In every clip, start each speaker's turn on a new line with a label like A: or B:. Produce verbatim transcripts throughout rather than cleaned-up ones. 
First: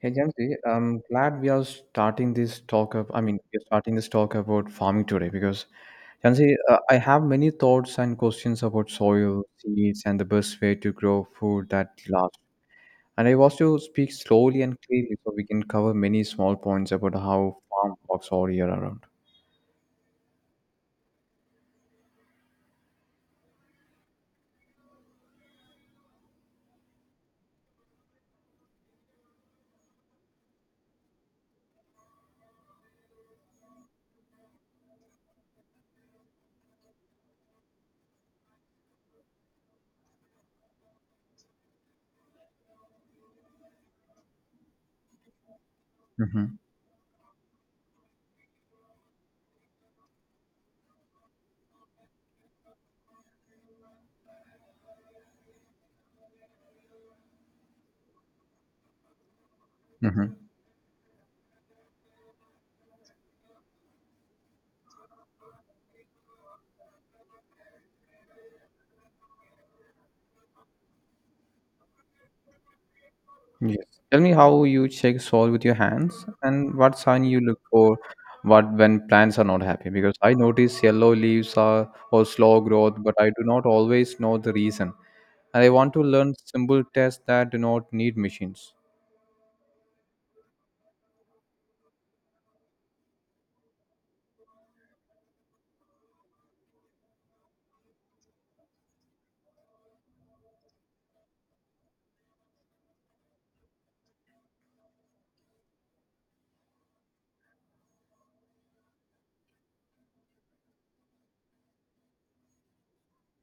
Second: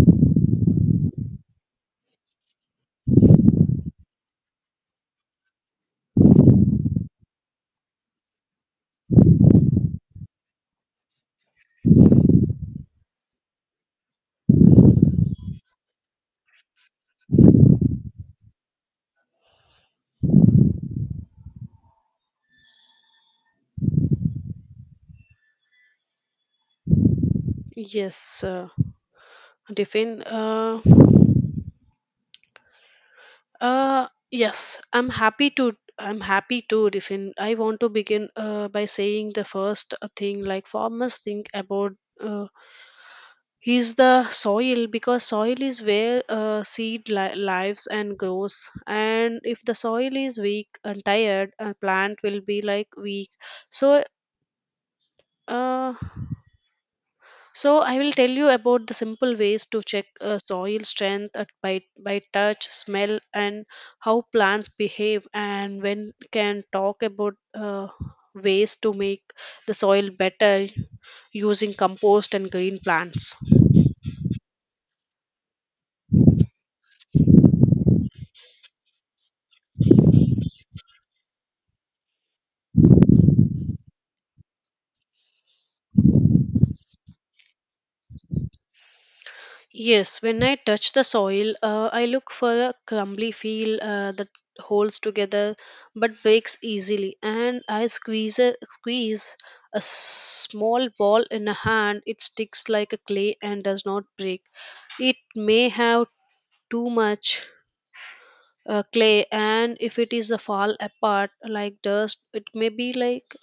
A: Hey Jansi, I'm glad we are starting this talk up. I mean, we're starting this talk about farming today because Jansi, uh, I have many thoughts and questions about soil, seeds, and the best way to grow food that lasts. And I want to speak slowly and clearly so we can cover many small points about how farm works all year around.
B: Yes, uh, Riffin. Uh, uh, yes, I'm happy to. I'm happy to, Riffin. I want to begin uh, by saying the first uh, thing like farmers think about uh, is the soil, because soil is where
A: Mm-hmm.
B: uh, seed li- lives and grows. And if the soil is weak and tired, a plant will be like weak. So. Uh, So I will tell you about the simple ways to check uh, soil strength at, by by touch, smell, and how plants behave, and when can talk about uh, ways to make the soil better using compost and green plants.
A: Yes. Tell me how you check soil with your hands and what sign you look for what when plants are not happy because I notice yellow leaves are or slow growth but I do not always know the reason, and I want to learn simple tests that do not need machines.
B: Yes, when I touch the soil, uh, I look for a crumbly feel uh, that holds together but breaks easily, and I squeeze a, squeeze a small ball in a hand. It sticks like a clay and does not break. It may have too much uh, clay, and if it is a fall apart like dust, it may be like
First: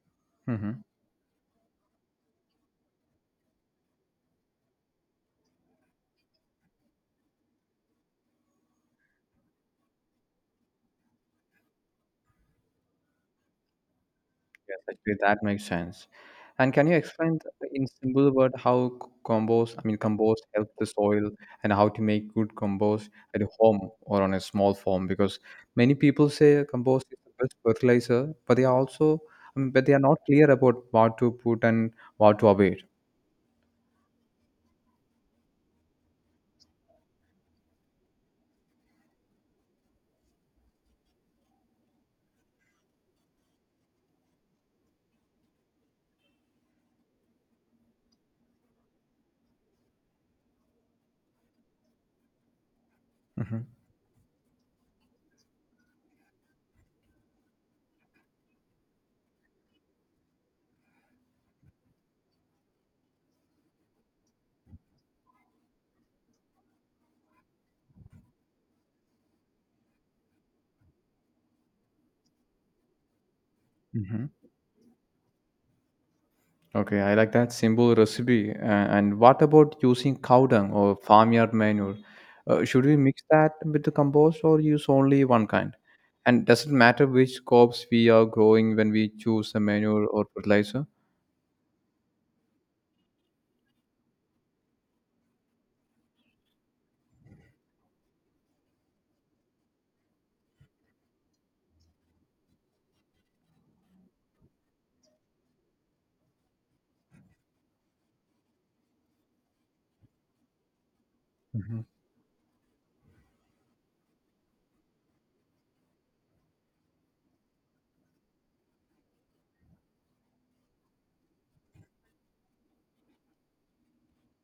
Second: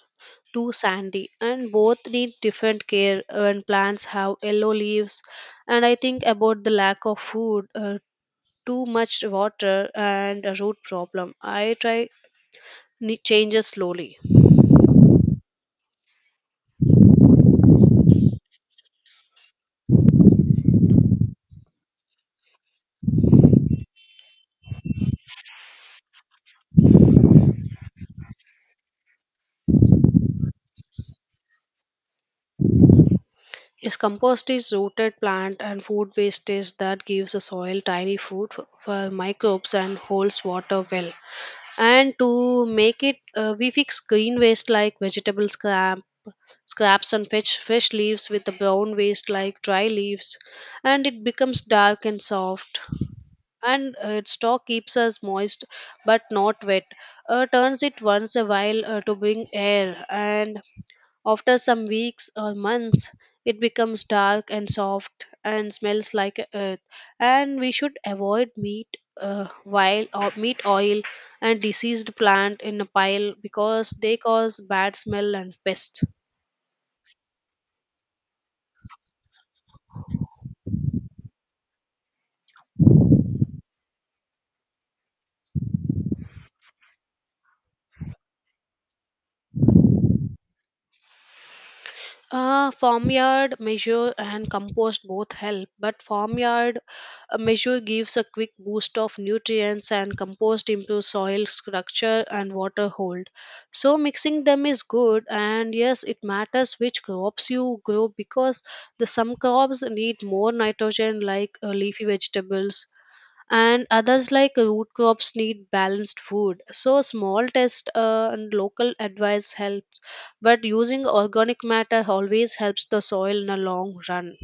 B: too
A: hmm
B: sandy, and both need different care. When plants have yellow leaves, and I think about the lack of food, uh, too much water, and a root problem, I try ne- changes slowly.
A: Yes, actually, that makes sense. And can you explain th- in simple word how c- compost, I mean, compost helps the soil and how to make good compost at home or on a small farm? Because many people say compost is the best fertilizer, but they are also, I mean, but they are not clear about what to put and what to avoid.
B: Is compost is rooted plant and food wastage that gives the soil tiny food for, for microbes and holds water well, and to make it, uh, we fix green waste like vegetable scrap scraps and fresh, fresh leaves with the brown waste like dry leaves, and it becomes dark and soft,
A: hmm
B: and uh, its stalk keeps us moist but not wet. Uh, turns it once a while uh, to bring air, and after some weeks or months, it becomes dark and soft and smells like a earth. And we should avoid meat, uh, while or meat oil and diseased plant in a pile because they
A: hmm
B: cause bad smell and pest.
A: Okay, I like that simple recipe. Uh, and what about using cow dung or farmyard manure? Uh, should we mix that with the compost or use only one kind? And does it matter which crops we are growing when we choose a manure or fertilizer?
B: Uh, farmyard measure and compost both help, but farmyard uh, measure gives a quick boost of nutrients, and compost improves soil structure and water hold. So, mixing them is good, and yes, it matters which crops you grow, because the some crops need more nitrogen, like uh,
A: hmm
B: leafy vegetables, and others like uh, root crops need balanced food, so small test uh, and local advice helps, but using organic matter always helps the soil in a long run.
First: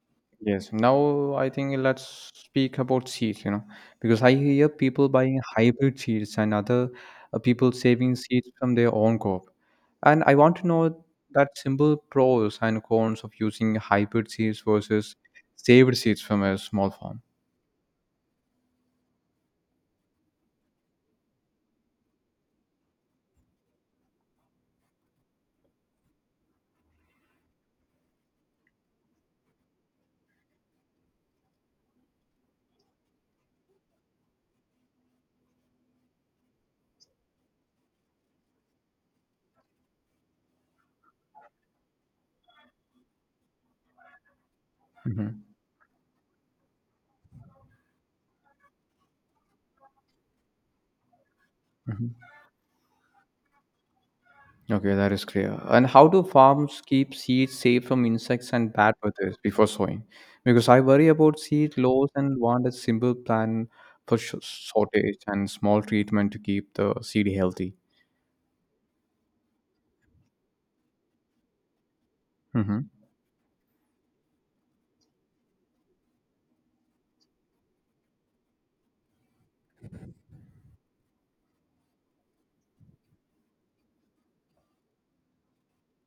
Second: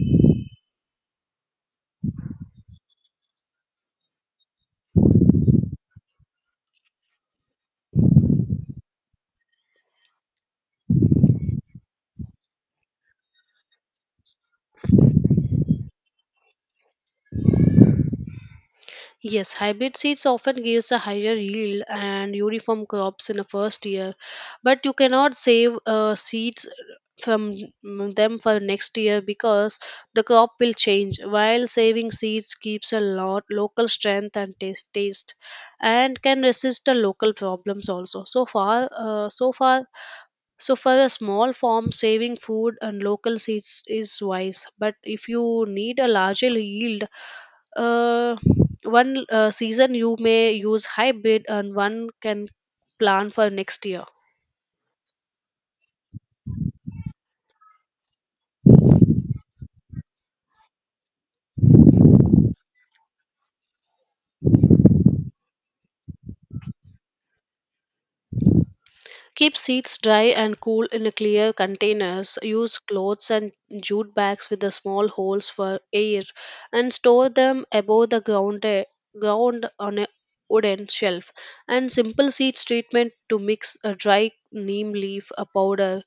A: Yes. Now I think let's speak about seeds, you know, because I hear people buying hybrid seeds and other uh, people saving seeds from their own crop. And I want to know that simple pros and cons of using hybrid seeds versus saved seeds from a small farm.
B: Yes, hybrid seeds often gives a higher yield and uniform crops in the first year, but you cannot save uh, seeds from mm, them for next year, because the crop will change. While saving seeds keeps a lot local strength and taste, taste and can resist the local problems also. So far, uh, so far, so for a small farm, saving food and local seeds is wise. But if
A: hmm
B: you need a larger yield, uh, one uh, season you may use hybrid, and one can plan for next year.
A: Okay, that is clear. And how do farms keep seeds safe from insects and bad weather before sowing? Because I worry about seed loss and want a simple plan for sh- shortage and small treatment to keep the seed healthy.
B: Keep seeds dry and cool in a clear containers. Use
A: Mm-hmm.
B: clothes and jute bags with the small holes for air, and store them above the ground, eh, ground on a wooden shelf. And simple seeds treatment to mix a dry neem leaf a powder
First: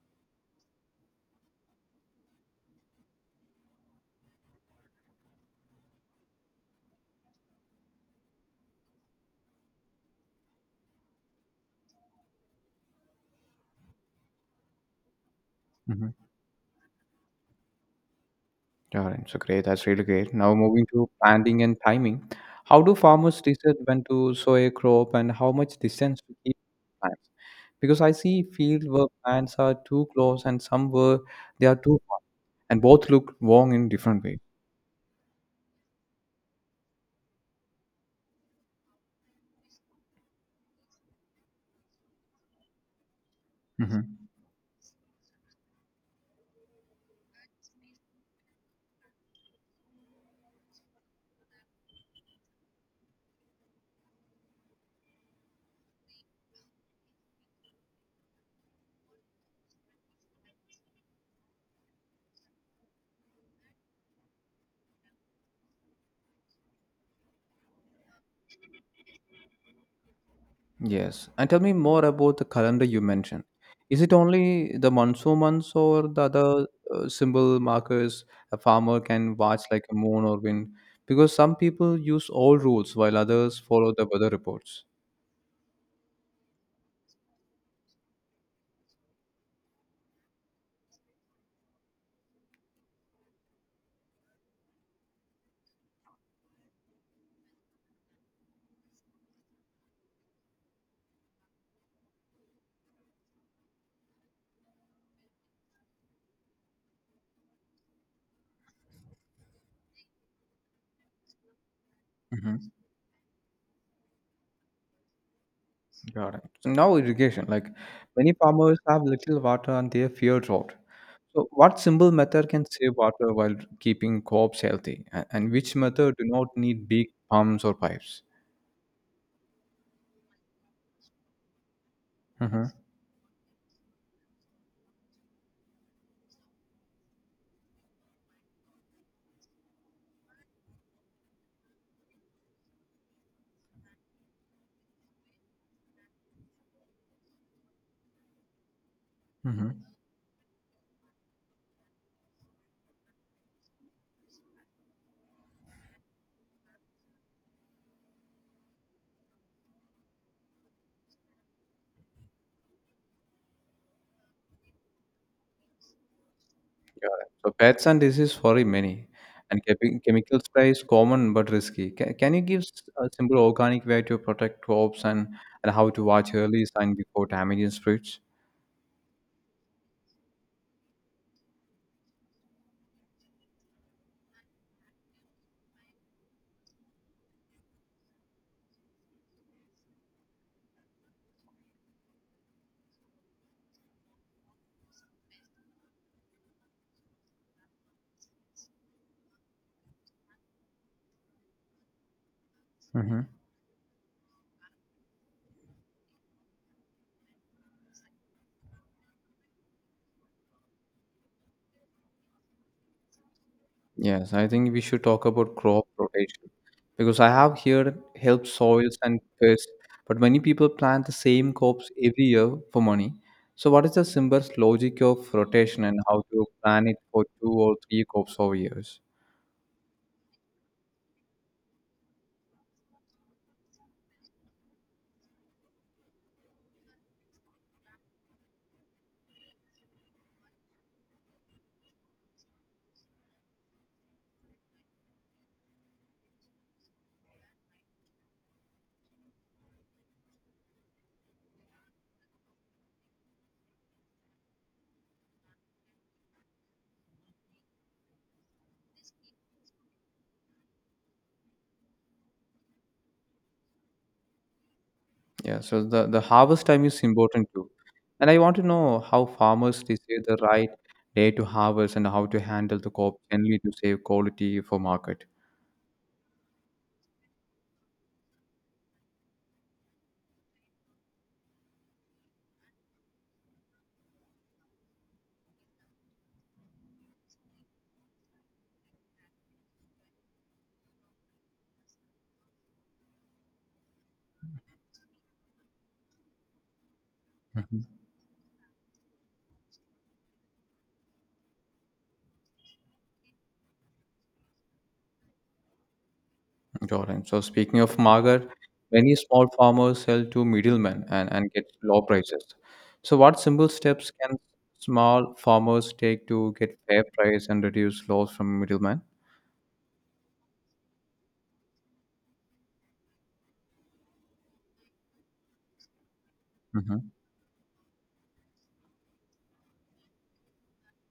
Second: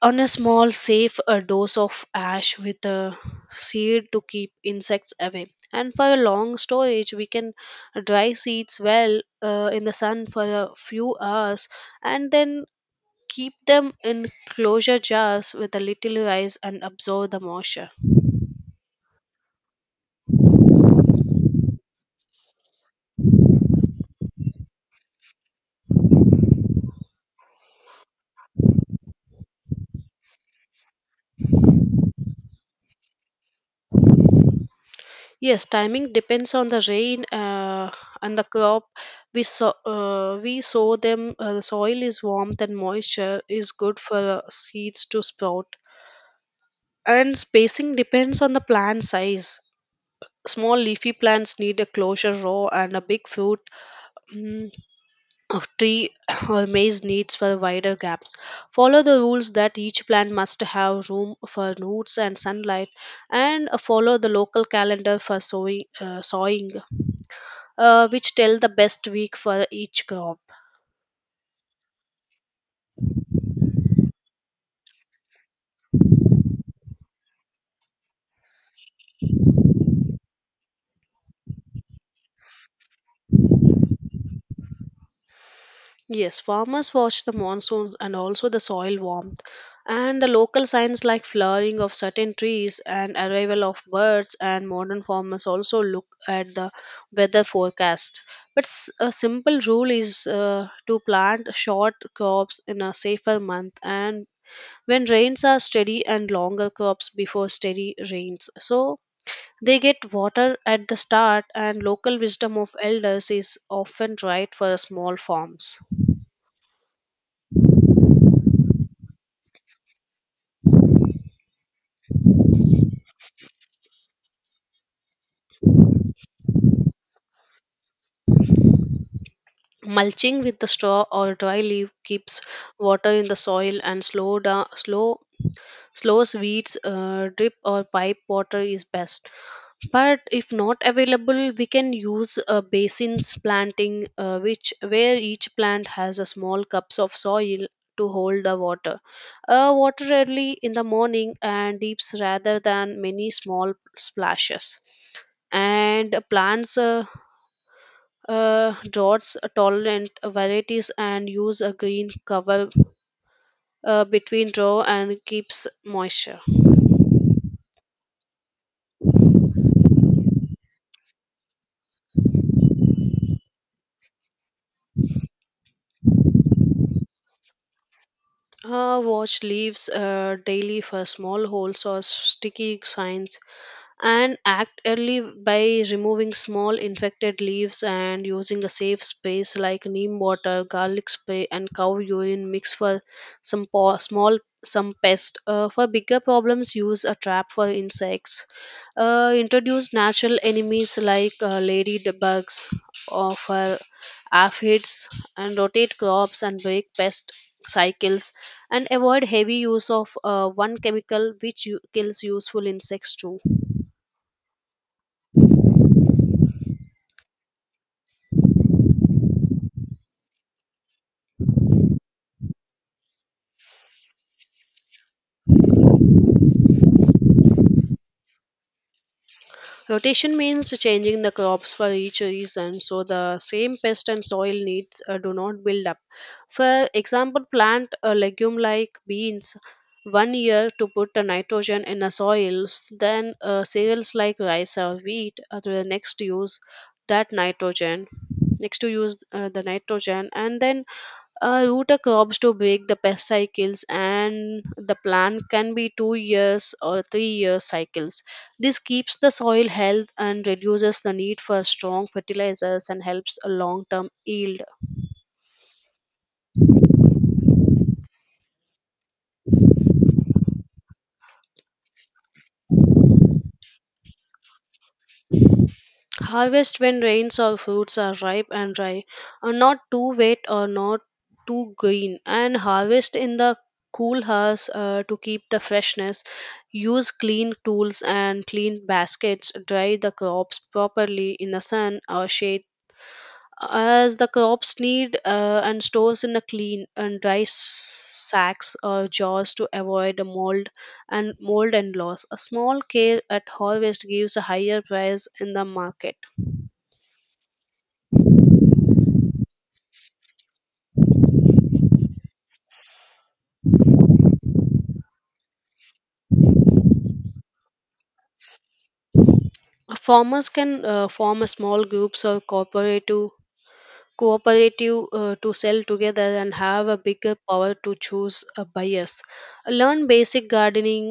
B: on a small safe a dose of ash with a seed to keep insects away. And for a long storage we can dry seeds well uh, in the sun for a few hours, and then keep them in closure jars with a
A: Mm-hmm.
B: little ice and absorb the moisture.
A: All right, so great. That's really great. Now moving to planting and timing. How do farmers decide when to sow a crop and how much distance to keep plants? Because I see field where plants are too close and some where they are too far, and both look wrong in different ways.
B: Yes, timing depends on the rain uh, and the crop. We sow, uh, we sow them. Uh, the soil is warmth and moisture is good for
A: Mm-hmm.
B: uh, seeds to sprout. And spacing depends on the plant size. Small leafy plants need a closure row, and a big fruit, mm, of tree or maze needs for wider gaps. Follow the rules that each plant must have room for roots and sunlight, and uh, follow the local calendar for sowing, uh, sowing uh, which tell the best week for each crop.
A: Yes. And tell me more about the calendar you mentioned. Is it only the monsoon months or the other uh, symbol markers a farmer can watch like a moon or wind? Because some people use all rules while others follow the weather reports.
B: Yes, farmers watch the monsoons and also the soil warmth and the local signs like flowering of certain trees and arrival of birds, and modern farmers also look at the weather forecast. But s- a simple rule is uh, to plant short crops in a safer month and when rains are steady, and longer crops before steady rains, so they get water at the start. And local wisdom
A: hmm
B: of elders is often right for small farms.
A: Got it. So now irrigation. Like many farmers have little water and they fear drought. So what simple method can save water while keeping crops healthy, A- and which method do not need big pumps or pipes?
B: Mulching with the straw or dry leaf keeps
A: Mm-hmm.
B: water in the soil and slow down, slow slows weeds. Uh, drip or pipe water is best, but if not available, we can use a basins planting, uh, which where each plant has a small cups of soil to hold the water. Uh, water early in the morning and deeps rather than many small splashes. And plants. Uh, uh, dots tolerant varieties and use a green cover uh, between row and keeps moisture.
A: Yeah. So pets and disease worry many, and chemi- chemical spray is common but risky. Can, can you give s- a simple organic way to protect crops, and, and how to watch early sign before damaging spreads?
B: Uh, watch leaves uh, daily for small holes or sticky signs, and act early by removing small infected leaves and using a safe space like neem water garlic spray and cow urine mix for some po- small some pest. Uh, for bigger problems use a trap for insects, uh, introduce natural enemies like uh, ladybugs
A: hmm
B: or for aphids, and rotate crops and break pest cycles, and avoid heavy use of uh, one chemical which u- kills useful insects too.
A: Yes, I think we should talk about crop rotation because I have heard help soils and pests, but many people plant the same crops every year for money. So, what is the simplest logic of rotation and how to plan it for two or three crops over years?
B: Rotation means changing the crops for each season so the same pest and soil needs uh, do not build up. For example, plant a legume like beans one year to put the nitrogen in the soils, then uh, cereals like rice or wheat uh, the next to use that nitrogen, next to use uh, the nitrogen, and then a root a crops to break the pest cycles, and the plant can be two years or three year cycles. This keeps the soil health and reduces the need for strong fertilizers and helps a long term yield.
A: Yeah, so the, the harvest time is important too. And I want to know how farmers decide the right day to harvest and how to handle the crop generally to save quality for market.
B: Harvest when rains or fruits are ripe and dry, are not too wet or not too green, and harvest in the cool house uh, to keep the freshness. Use clean tools and clean baskets, dry the crops properly in the sun or shade as the crops need, uh, and stores in a clean and dry s-
A: Mm-hmm.
B: sacks or jars to avoid a mold and mold and loss. A small care at harvest gives a higher price in the market.
A: Got it. So speaking of market, many small farmers sell to middlemen and, and get low prices. So what simple steps can small farmers take to get fair price and reduce loss from middlemen?
B: Farmers can uh, form a small groups or cooperative cooperative uh, to sell together and have a bigger power to choose uh, buyers, learn basic gardening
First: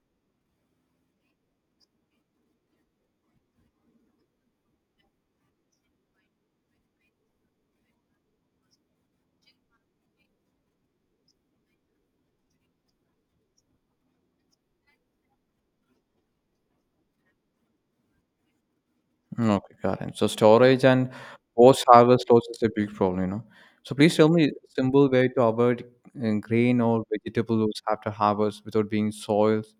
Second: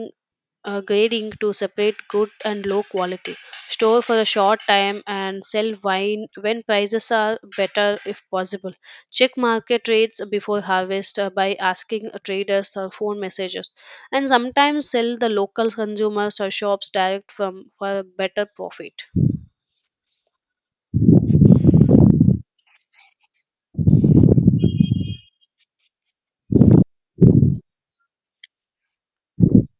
B: uh, grading to separate good and low quality, store for a short time, and sell wine when prices are better if possible. Check market rates before harvest uh, by asking traders or phone messages, and sometimes sell the local consumers or shops direct from for a better profit.
A: Mm. Okay, got it. So storage and post-harvest loss is a big problem, you know. So please tell me a simple way to avoid uh, grain or vegetable loss after harvest without being soils,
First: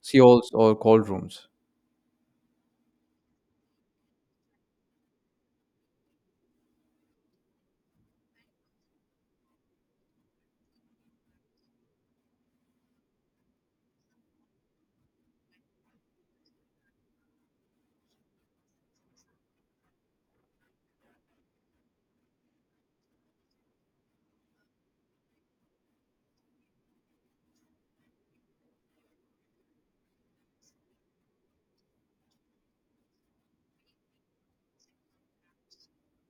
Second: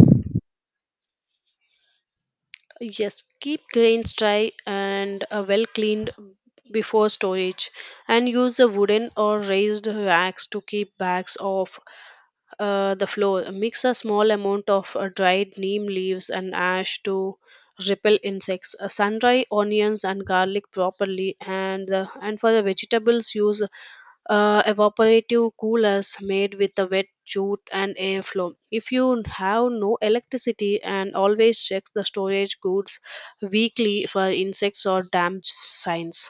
A: seals, or cold rooms.
B: Yes, keep grains dry and uh, well cleaned before storage, and use the wooden or raised racks to keep bags off uh, the floor. Mix a small amount of uh, dried neem leaves and ash to repel insects. Uh, sun dry onions and garlic properly, and uh, and for the vegetables use uh, evaporative coolers made with a wet jute and airflow if you have no electricity, and always check the storage goods weekly for insects or damage signs.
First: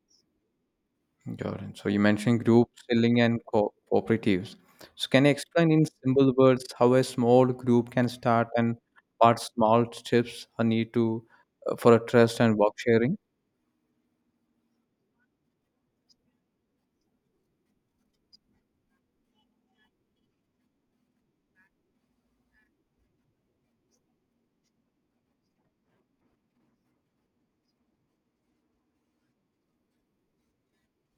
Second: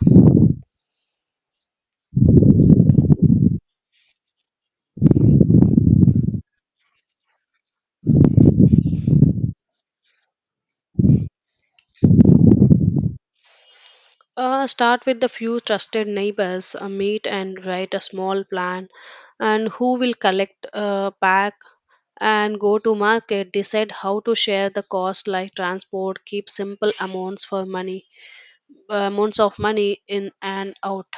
A: Got it. So you mentioned group selling and co- cooperatives. So can you explain in simple words how a small group can start and what small steps are need to uh, for a trust and work sharing?
B: Uh, start with the few trusted neighbors, uh, meet and write a small plan, and who will collect, uh, pack, and go to market. Decide how to share the cost, like transport. Keep simple amounts for money, uh, amounts of money in and out.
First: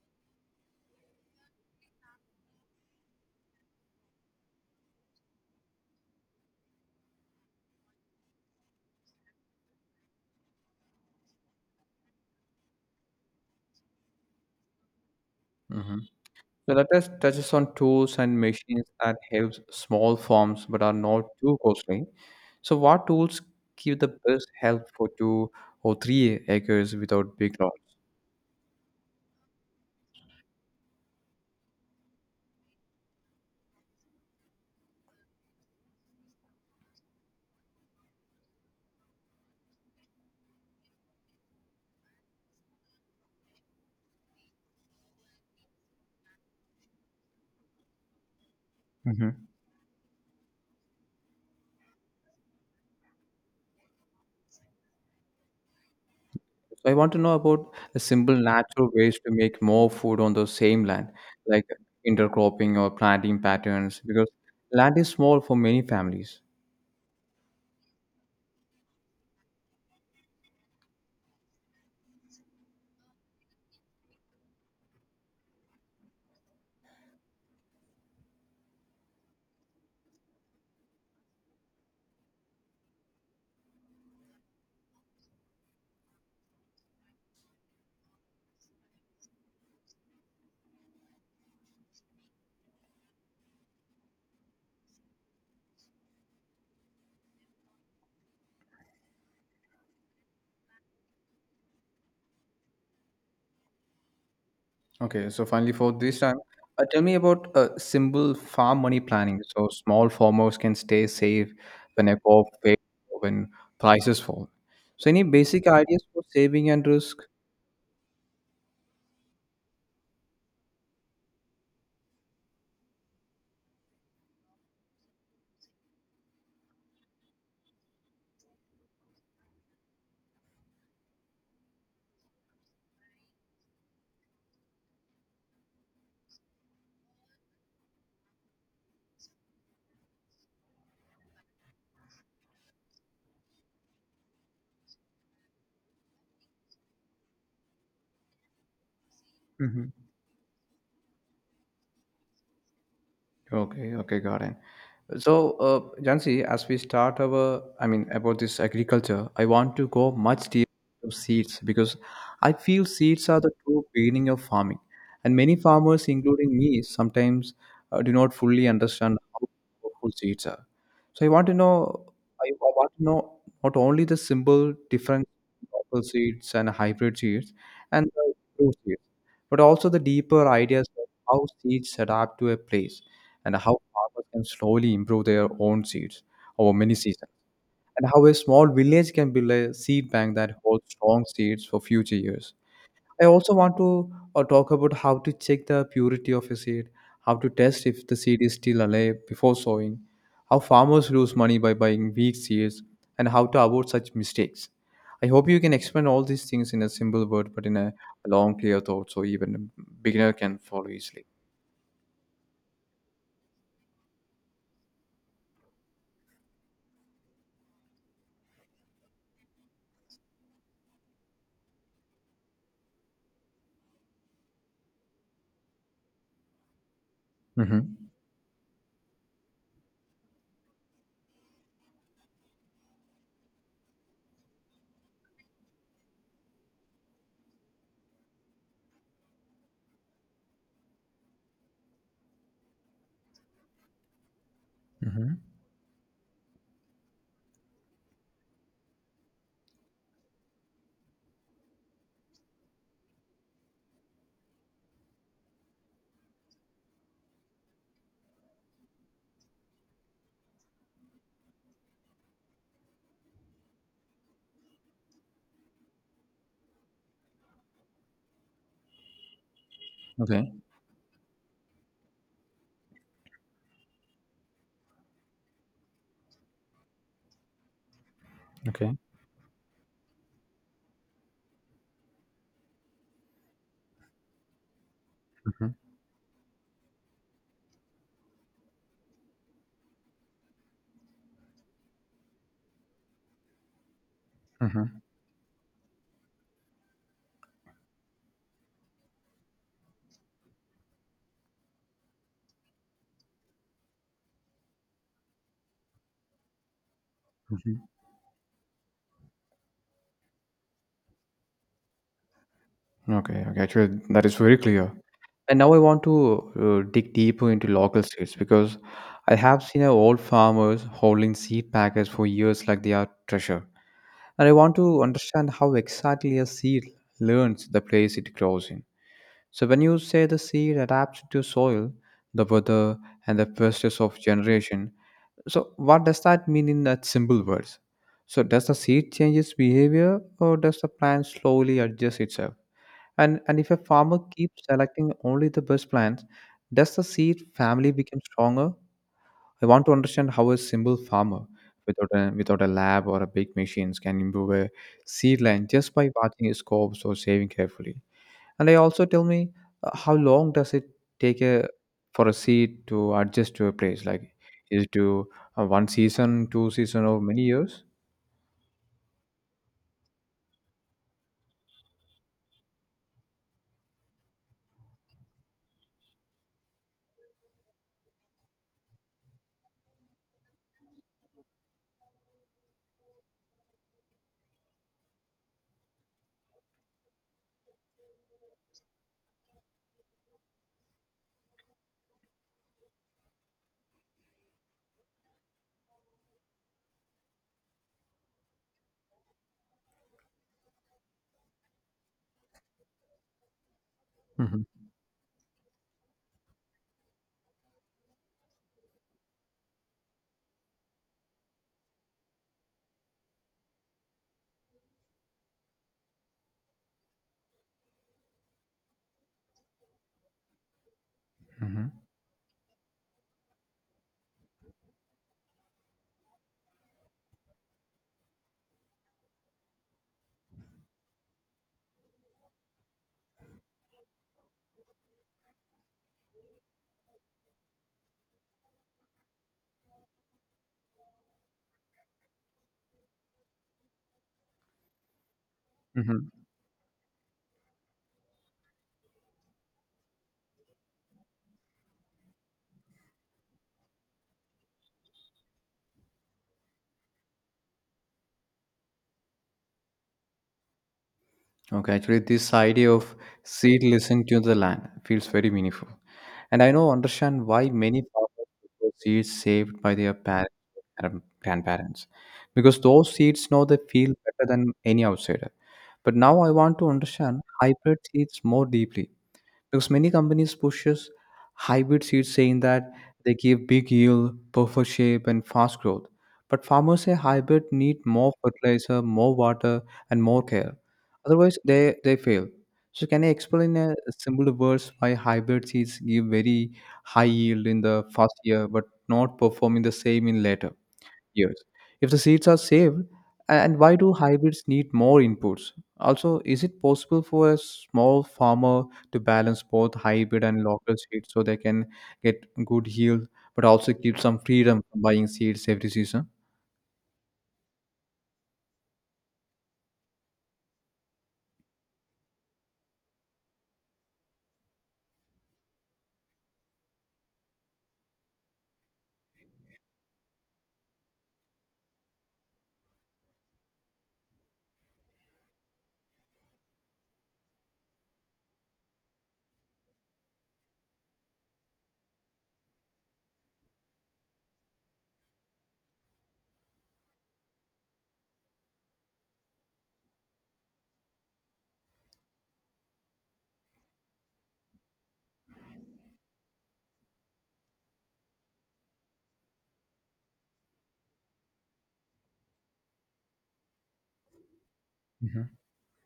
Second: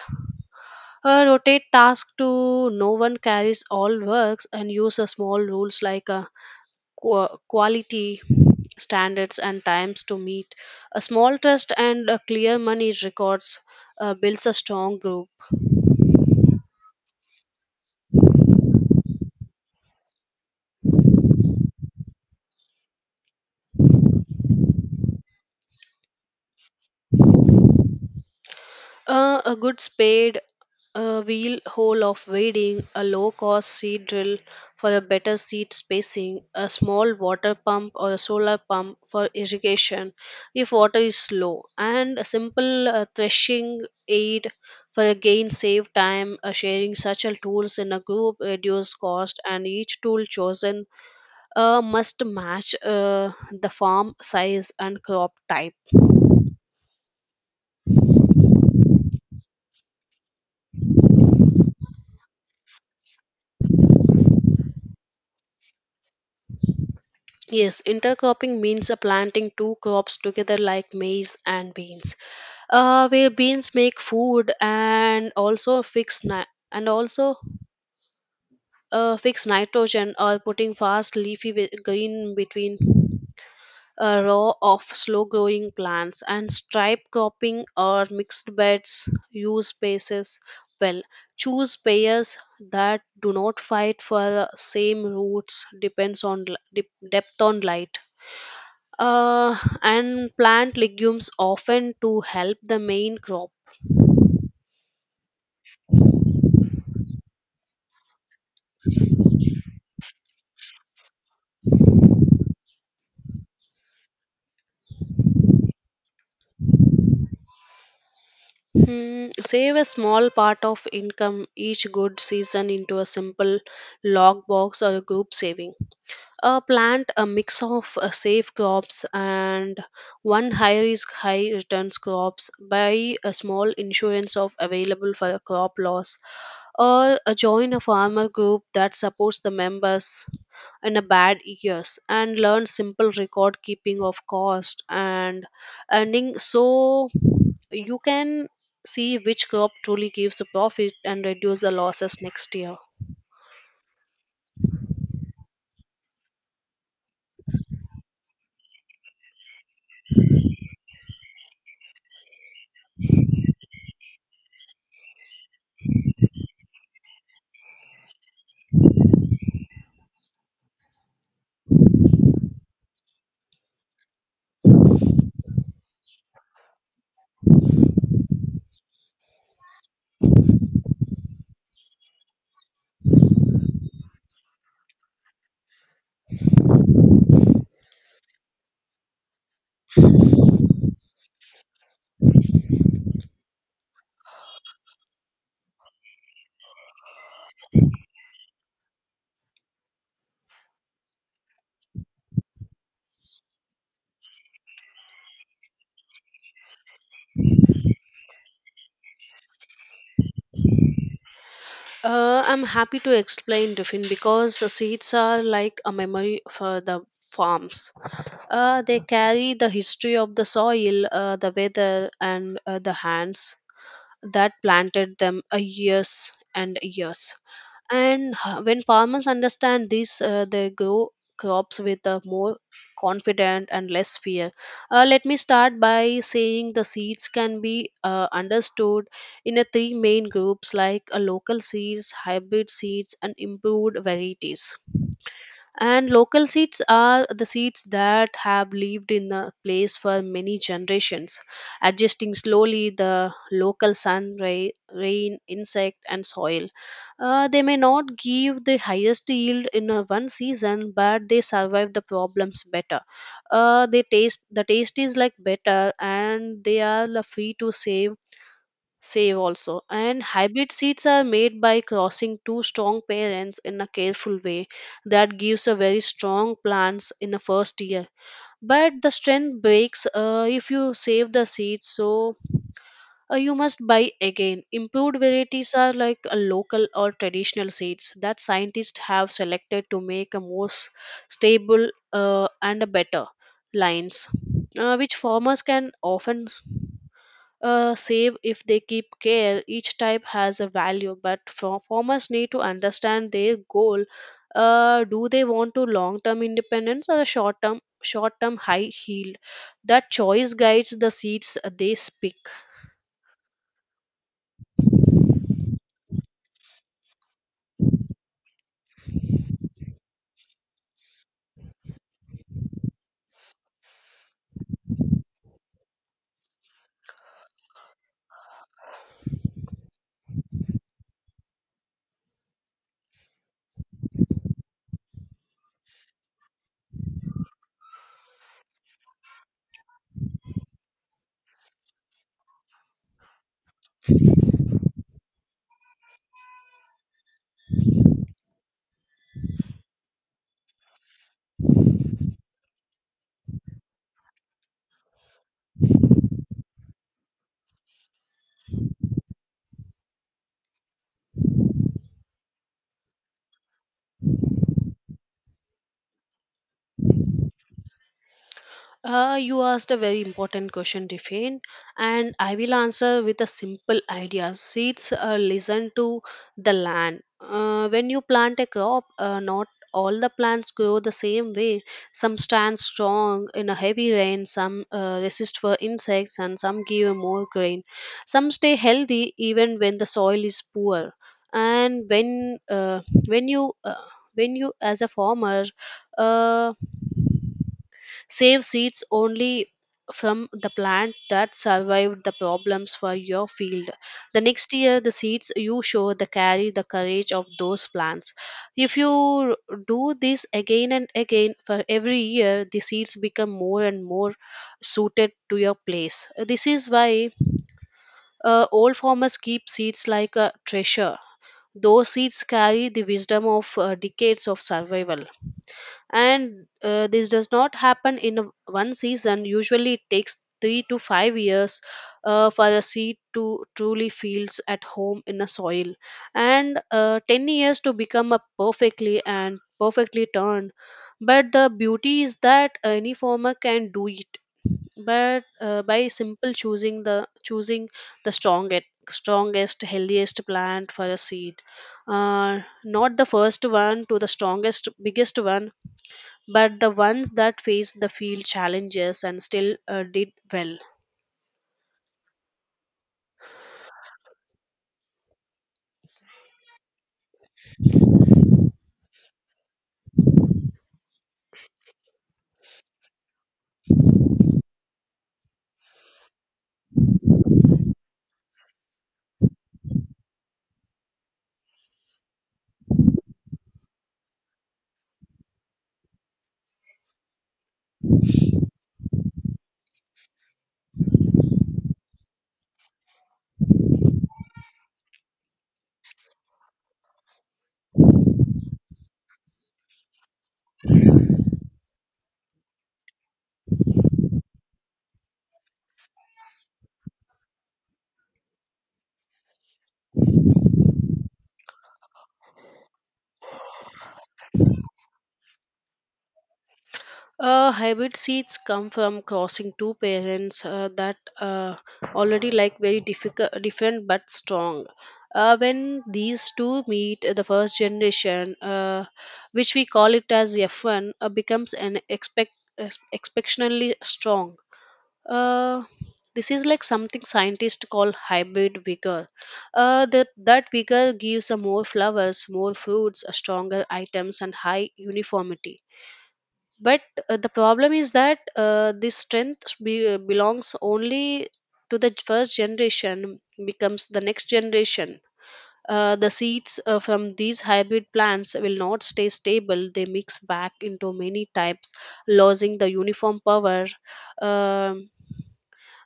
B: Uh, rotate tasks to no one carries all works, and use a small rules like a qua- quality standards and times to meet. A small trust and a clear money records uh, builds a strong group.
A: Mm-hmm. So let us touches on tools and machines that help small farms but are not too costly. So what tools give the best help for two or three acres without big loss?
B: Uh, a good spade, a wheel hole of wading, a low cost seed drill for a better seed spacing, a small water pump or a solar pump for irrigation if water is low, and a simple uh, threshing aid for again save time. Uh, sharing such a tools in a group reduce
A: hmm
B: cost, and each tool chosen uh, must match uh, the farm size and crop type.
A: So I want to know about the simple natural ways to make more food on the same land, like intercropping or planting patterns, because land is small for many families.
B: Yes, intercropping means uh, planting two crops together like maize and beans, uh, where beans make food and also fix ni- and also uh, fix nitrogen, or putting fast leafy ve- green between a row of slow growing plants. And stripe cropping or mixed beds use spaces well. Choose pairs that do not fight for uh, same roots, depends on l- dep- depth on light, uh, and plant legumes often to help the main crop.
A: Okay, so finally for this time, uh, tell me about uh, simple farm money planning. So small farmers can stay safe when a crop fails or when prices fall. So any basic ideas for saving and risk?
B: Hmm, save a small part of income each good season into a simple log box or group saving. Uh, plant a mix of uh, safe crops and one high risk high returns crops buy a small insurance of available for a crop loss or uh, join a farmer group that supports the members in a bad years and learn simple record keeping of cost and earning so you can see which crop truly gives a profit and reduce the losses next year.
A: Okay, okay, got it. So, uh, Jansi, as we start our, I mean, about this agriculture, I want to go much deeper to seeds because I feel seeds are the true beginning of farming, and many farmers, including me, sometimes uh, do not fully understand how powerful seeds are. So, I want to know, I want to know not only the simple difference between local seeds and hybrid seeds and the improved seeds, but also the deeper ideas of how seeds adapt to a place and how farmers can slowly improve their own seeds over many seasons, and how a small village can build a seed bank that holds strong seeds for future years. I also want to uh, talk about how to check the purity of a seed, how to test if the seed is still alive before sowing, how farmers lose money by buying weak seeds, and how to avoid such mistakes. I hope you can explain all these things in a simple word, but in a long, clear thought, so even a beginner can follow easily.
B: Uh, I'm happy to explain, Tiffin, because the seeds are like a memory for the farms. Uh, they carry the history of the soil, uh, the weather, and uh, the hands that planted them uh, years and years.
A: Mm-hmm.
B: And h- when farmers understand this, uh, they grow crops with a more confident and less fear. Uh, let me start by saying the seeds can be uh, understood in a three main groups like uh, local seeds, hybrid seeds, and improved varieties,
A: Mm-hmm.
B: and local seeds are the seeds that have lived in a place for many generations adjusting slowly the local sun ray, rain insect and soil. Uh, they may not give the highest yield in a one season but they survive the problems better. Uh, they taste the taste is like better and they are the free to save save also, and
A: Okay.
B: hybrid seeds are made by crossing two strong parents in a careful way that gives a very strong plants in the first year
A: Okay.
B: but the strength breaks uh, if you save the seeds, so uh, you must buy again. Improved varieties are like a local or traditional seeds that scientists have selected to make a more s- stable uh, and a better lines uh,
A: Mhm,
B: which farmers can often uh, save if they keep care. Each type has a value, but fa- farmers need to understand their goal. Uh, do they want to long-term independence or short-term
A: mhm.
B: short-term high yield? That choice guides the seeds they pick.
A: Okay, okay. actually, that is very clear. And now I want to uh, dig deeper into local seeds because I have seen uh, old farmers holding seed packets for years like they are treasure. And I want to understand how exactly a seed learns the place it grows in. So when you say the seed adapts to soil, the weather, and the pressures of generation, so what does that mean in that simple words? So does the seed change its behavior or does the plant slowly adjust itself? And and if a farmer keeps selecting only the best plants, does the seed family become stronger? I want to understand how a simple farmer without a without a lab or a big machines can improve a seed line just by watching his crops or saving carefully. And I also tell me uh, how long does it take a for a seed to adjust to a place? Like is it to uh, one season, two season, or many years?
B: Uh, you asked a very important question, Tiffin, and I will answer with a simple idea. Seeds uh, listen to the land. Uh, when you plant a crop, uh, not all the plants grow the same way. Some stand strong in a heavy rain, some uh, resist for insects, and some give more grain. Some stay healthy even when the soil is poor. And when uh, when you uh, when you as a farmer, uh, save seeds only from the plant that survived the problems for your field. The
A: hmm
B: next year, the seeds you sow the carry the courage of those plants. If you do this again and again for every year, the seeds become more and more suited to your place. This is why uh, old farmers keep seeds like a treasure.
A: hmm
B: Those seeds carry the wisdom of uh, decades of survival, and uh, this does not happen in a- one season. Usually it takes three to five years uh, for the seed to truly feels at home in the soil, and uh, ten years to become a perfectly and perfectly turned. But the beauty is that any farmer can do it, but uh, by
A: hmm
B: simple choosing the choosing the strongest strongest healthiest plant for a seed, uh, not the first one to the strongest biggest one, but the ones that faced the field challenges and still uh, did well.
A: Okay, actually, this idea of seed listening to the land feels very meaningful, and I now understand why many farmers prefer seeds saved by their parents and grandparents, because those seeds know they feel better than any outsider. But now I want to understand hybrid seeds more deeply because many companies pushes hybrid seeds saying that they give big yield perfect shape and fast growth, but farmers say hybrid need more fertilizer more water and more care, otherwise they they fail. So can you explain in a simple words why hybrid seeds give very high yield in the first year but not performing the same in later years if the seeds are saved? And why do hybrids need more inputs? Also, is it possible for a small farmer to balance both hybrid and local seeds so they can get good yield but also keep some freedom from buying seeds every season?
B: Uh, hybrid seeds come from crossing two parents uh, that uh, already like very difficult, different but strong. Uh, when these two meet, uh, the first generation, uh, which we call it as F one, uh, becomes an expect, ex- exceptionally strong. Uh, this is like something scientists call hybrid vigor. Uh, that, that vigor gives a more flowers, more fruits, a stronger items, and high uniformity. But uh, the problem is that uh, this strength be, belongs only to the first generation, becomes the next generation. Uh, the seeds uh, from these hybrid plants will not stay stable. They mix back into many types, losing the uniform power. Um
A: Mm-hmm.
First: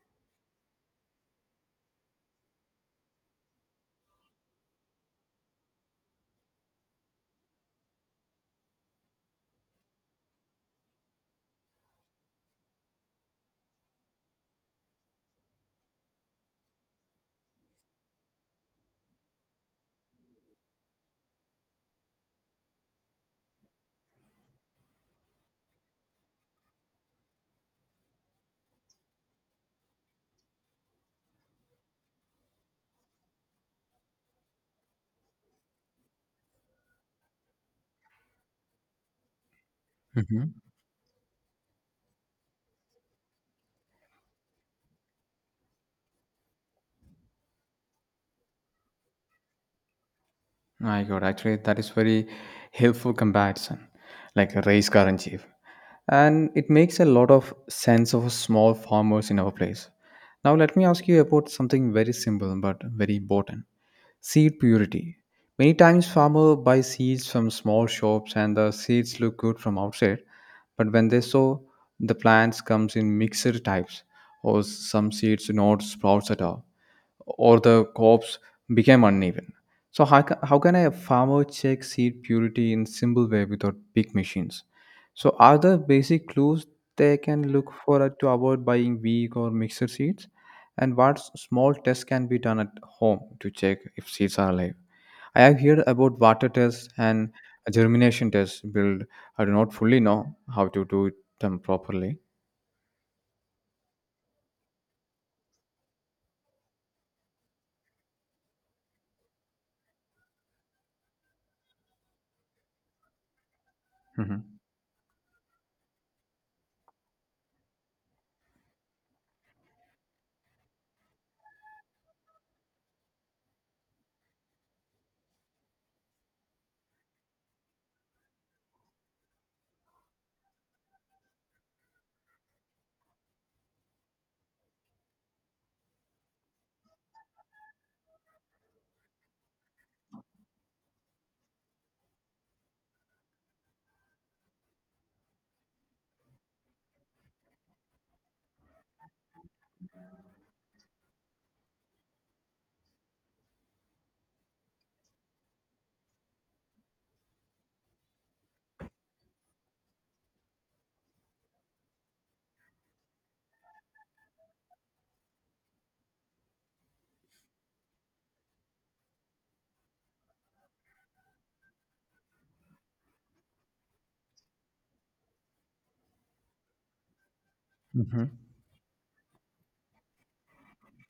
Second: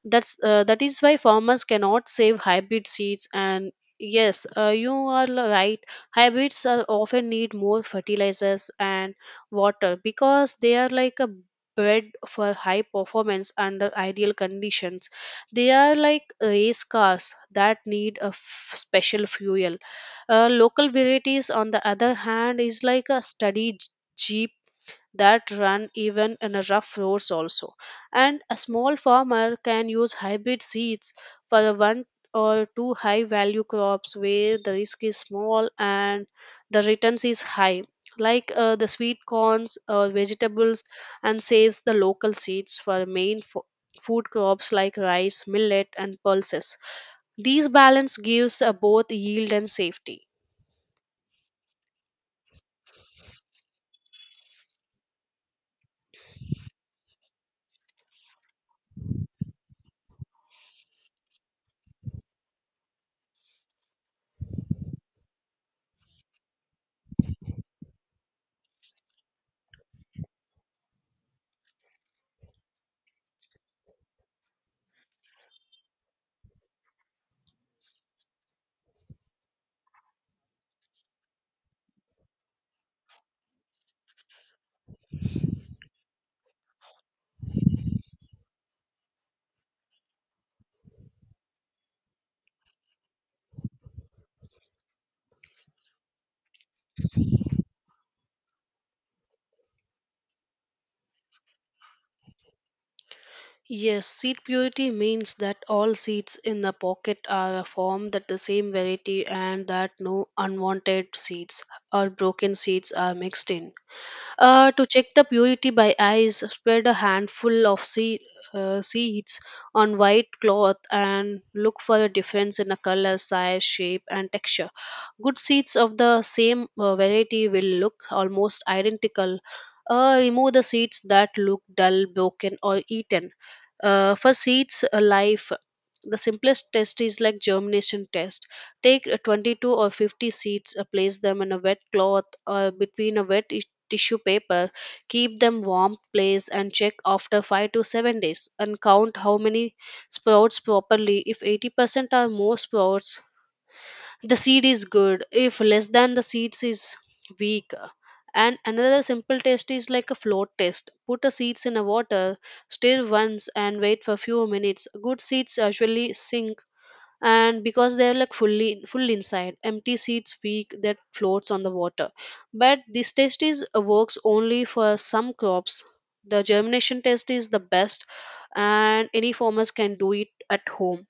B: that's uh, that is why farmers cannot save hybrid seeds. And yes, uh, you are l- right. Hybrids are often need more fertilizers and water because they are like a bred for high performance under ideal conditions. They are like race cars that need a f- special fuel. Uh, local varieties, on the other hand, is like a study that run even in a rough roads also, and a small farmer can use hybrid seeds for the one or two high value crops where the risk is small and the returns is high, like uh, the sweet corns or
A: Mm-hmm.
B: vegetables, and saves the local seeds for main fo- food crops like rice millet and pulses. These balance gives uh, both yield and safety.
A: My God, actually, that is very helpful comparison, like a race car in chief. And it makes a lot of sense of small farmers in our place. Now, let me ask you about something very simple but very important. Seed purity. Many times farmer buy seeds from small shops and the seeds look good from outside, but when they sow, the plants comes in mixed types or some seeds do not sprouts at all or the crops became uneven. So how, ca- how can a farmer check seed purity in simple way without big machines? So are there basic clues they can look for it to avoid buying weak or mixed seeds? And what s- small tests can be done at home to check if seeds are alive? I have heard about water tests and germination tests build. I do not fully know how to do them properly.
B: Yes, seed purity means that all seeds in the pocket are formed at the same variety and that no unwanted seeds or broken seeds are mixed in.
A: hmm
B: Uh, to check the purity by eyes, spread a handful of seed, uh, seeds on white cloth and look for a difference in the color, size, shape, and texture. Good seeds of the same uh, variety will look almost identical. Uh, remove the seeds that look dull, broken, or eaten. Uh, for seeds uh, life, the simplest test is like germination test. Take uh, twenty-two or fifty seeds, uh, place them in a wet cloth or between a wet tissue paper, keep them warm place and check after five to seven days and count how many sprouts properly. If eighty percent or more sprouts, the seed is good. If less than, the seeds is weak. And another simple test is like a float test. Put the seeds in a water, stir once and wait for few minutes. Good seeds usually sink and because they're like fully full inside empty seats weak that floats on the water, but this test is uh, works only for some crops. The germination test is the best, and any farmers can do it at home.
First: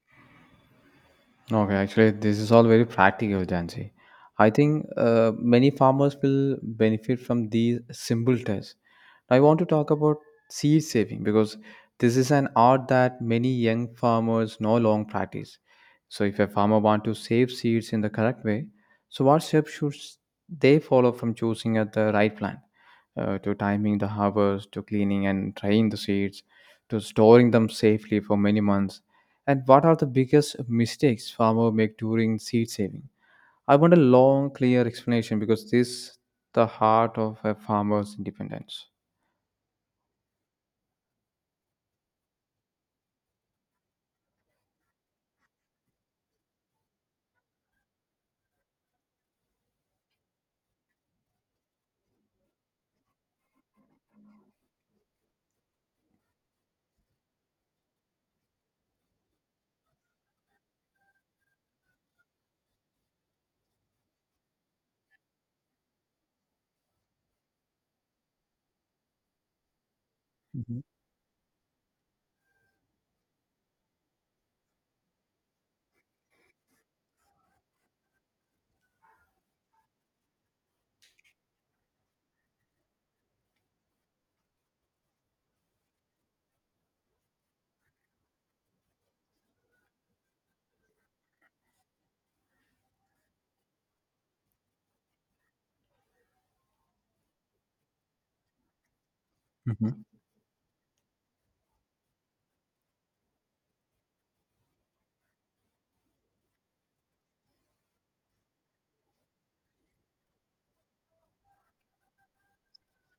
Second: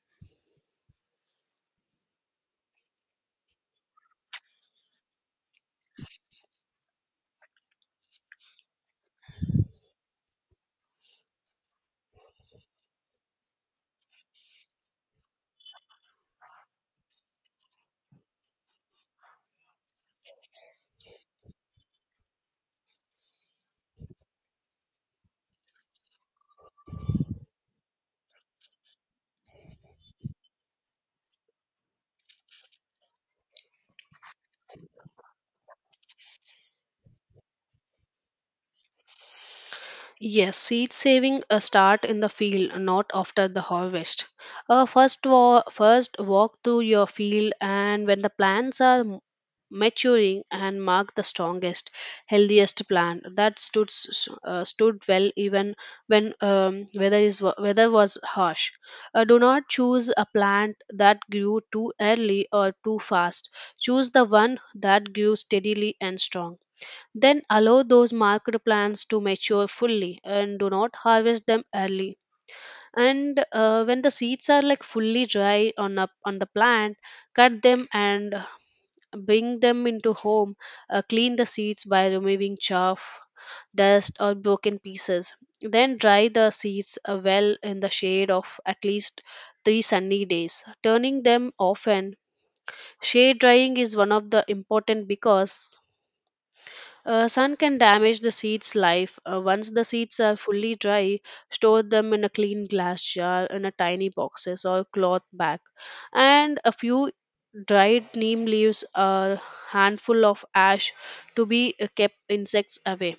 A: Okay, actually, this is all very practical, Jansi. I think uh, many farmers will benefit from these simple tests. I want to talk about seed saving because this is an art that many young farmers no long practice. So, if a farmer want to save seeds in the correct way, so what steps should s- they follow from choosing at the right plant, uh, to timing the harvest, to cleaning and drying the seeds, to storing them safely for many months? And what are the biggest mistakes farmer make during seed saving? I want a long, clear explanation because this the heart of a farmer's independence.
B: Yes, seed saving uh, start in the field, not after the harvest. Uh, first, wa- first walk to your field, and when the plants are m- maturing, and mark the strongest, healthiest plant that stood s- s- uh, stood well even when um, weather is wa- weather was harsh. Uh, do not choose a plant that grew too early or too fast. Choose the one that grew steadily and strong. Then allow those marked plants to mature fully and do
A: Mhm,
B: not harvest them early. And uh, when the seeds are like fully dry on a, on the plant, cut them and bring them into home. Uh, clean the seeds by removing chaff, dust, or broken pieces. Then dry the seeds uh, well in the shade of at least three sunny days, turning them often. Shade drying is one of the important because uh, sun can damage the seed's life. Uh, once the
A: mhm,
B: seeds are fully dry, store them in a clean glass jar in a tiny boxes or cloth bag. And a few dried neem leaves, a handful of ash to be uh, kept insects away.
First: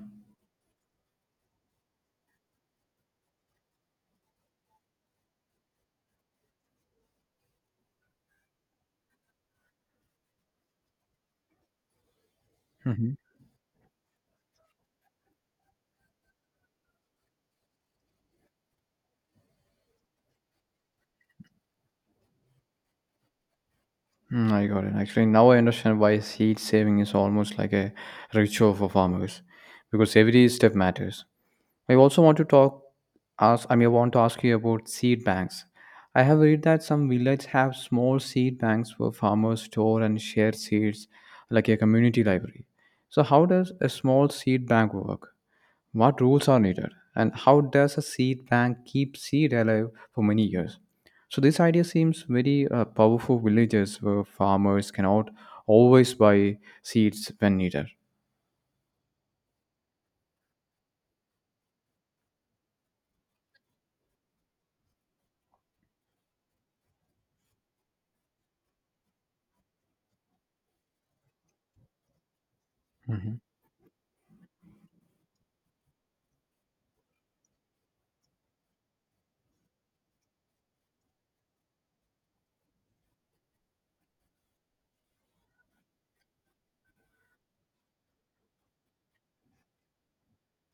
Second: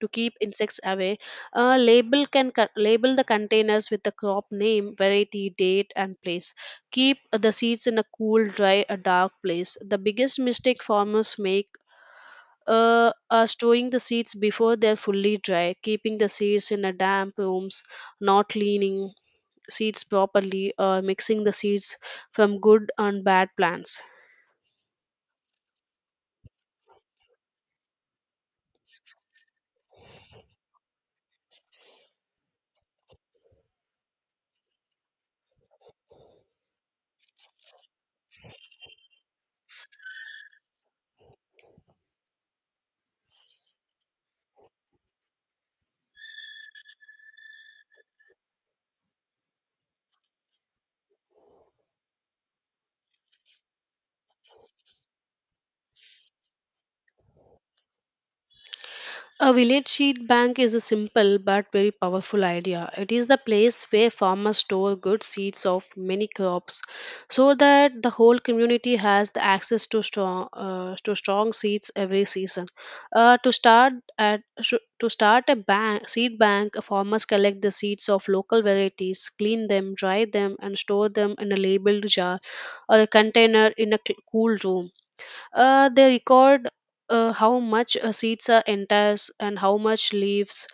B: To keep insects away, a label can co- label the containers with the crop name, variety, date, and place. Keep the seeds in a cool, dry, a dark place. The biggest mistake farmers make uh,
A: mhm.
B: are storing the seeds before they're fully dry, keeping the seeds in a damp rooms, not cleaning seeds properly, or mixing the seeds from good and bad plants.
A: Mm, I got it. Actually, now I understand why seed saving is almost like a ritual for farmers because every step matters. I also want to talk ask I mean I want to ask you about seed banks. I have read that some villages have small seed banks where farmers store and share seeds like a community library. So how does a small seed bank work? What rules are needed? And how does a seed bank keep seed alive for many years? So this idea seems very uh, powerful villages where farmers cannot always buy seeds when needed.
B: A village seed bank is a simple but very powerful idea. It is the place where farmers store good seeds of many crops so that the whole community has the access to strong uh, to strong seeds every season.
A: hmm
B: Uh, to start at sh- to start a bank seed bank, farmers collect the seeds of local varieties, clean them, dry them and store them in a labeled jar or a container in a cl- cool room. Uh, they record uh, how much uh, seeds are entire and how much leaves.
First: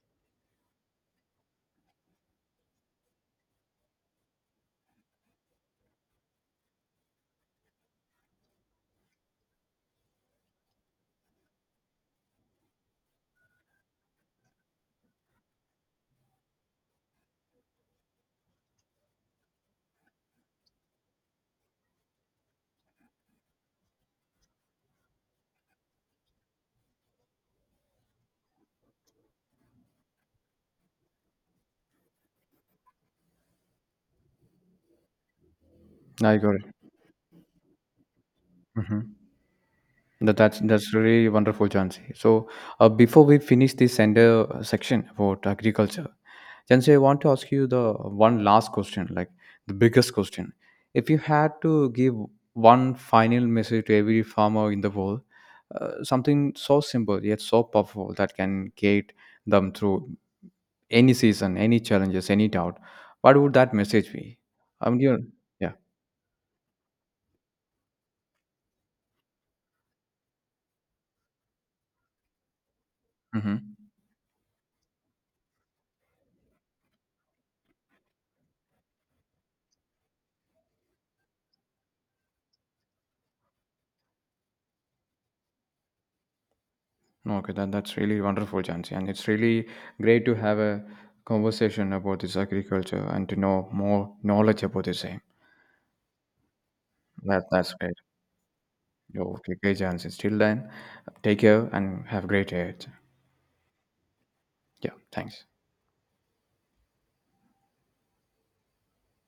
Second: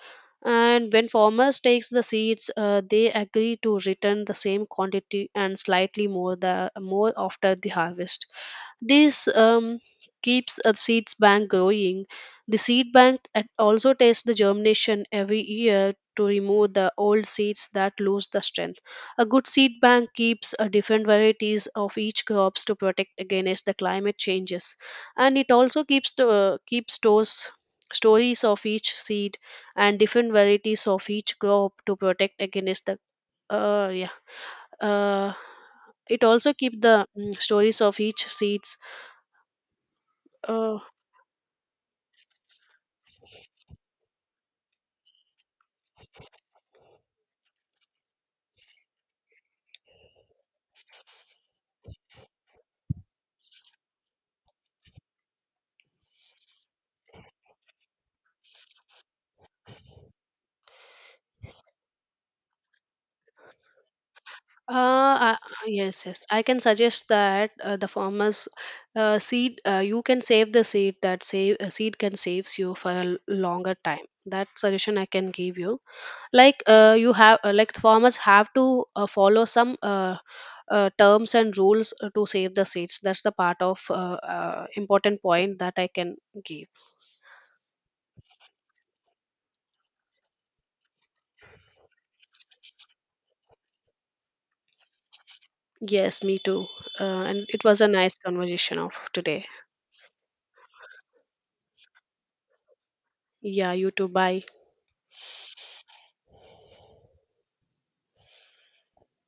B: And when farmers takes the seeds, uh, they agree to return the same quantity and slightly more the more after the harvest. This um, keeps a seeds bank growing. The seed bank at- also tests the germination every year to remove the old seeds that lose the strength. A good seed bank keeps uh, different varieties of each crops to protect against the climate changes, and it also keeps the keeps stores stories of each seed and different varieties of each crop to protect against the uh yeah uh it
A: I
B: also
A: got it.
B: keep the mm, stories of each seeds.
A: Mhm. That, that's
B: uh
A: that's really wonderful, Jansi. So uh, before we finish this sender uh, section about agriculture, Jansi, I want to ask you the one last question, like the biggest question. If you had to give one final message to every farmer in the world, uh, something so simple yet so powerful that can guide them through any season, any challenges, any doubt, what would that message be? I mean,
B: Uh,
A: you
B: I-
A: yeah.
B: yes, yes. I can suggest that uh, the farmers uh, seed. Uh, you can save the seed. That save uh, seed can saves you for a l-
A: hmm
B: longer time. That suggestion I can give you. Like uh, you have, uh, like the farmers have to uh, follow some uh, uh, terms and rules uh, to save the seeds. That's the part of uh, uh, important point that I can give.
A: No, okay, that, that's really wonderful, Jansi. And it's really great to have a conversation about this agriculture and to know more knowledge about the same.
B: Yes, me too. Uh,
A: That,
B: and it
A: that's
B: was a
A: great.
B: nice conversation of today.
A: Okay, okay, Jansi. Till then, take care and have a great day.
B: Yeah, you too. Bye.
A: Yeah, thanks.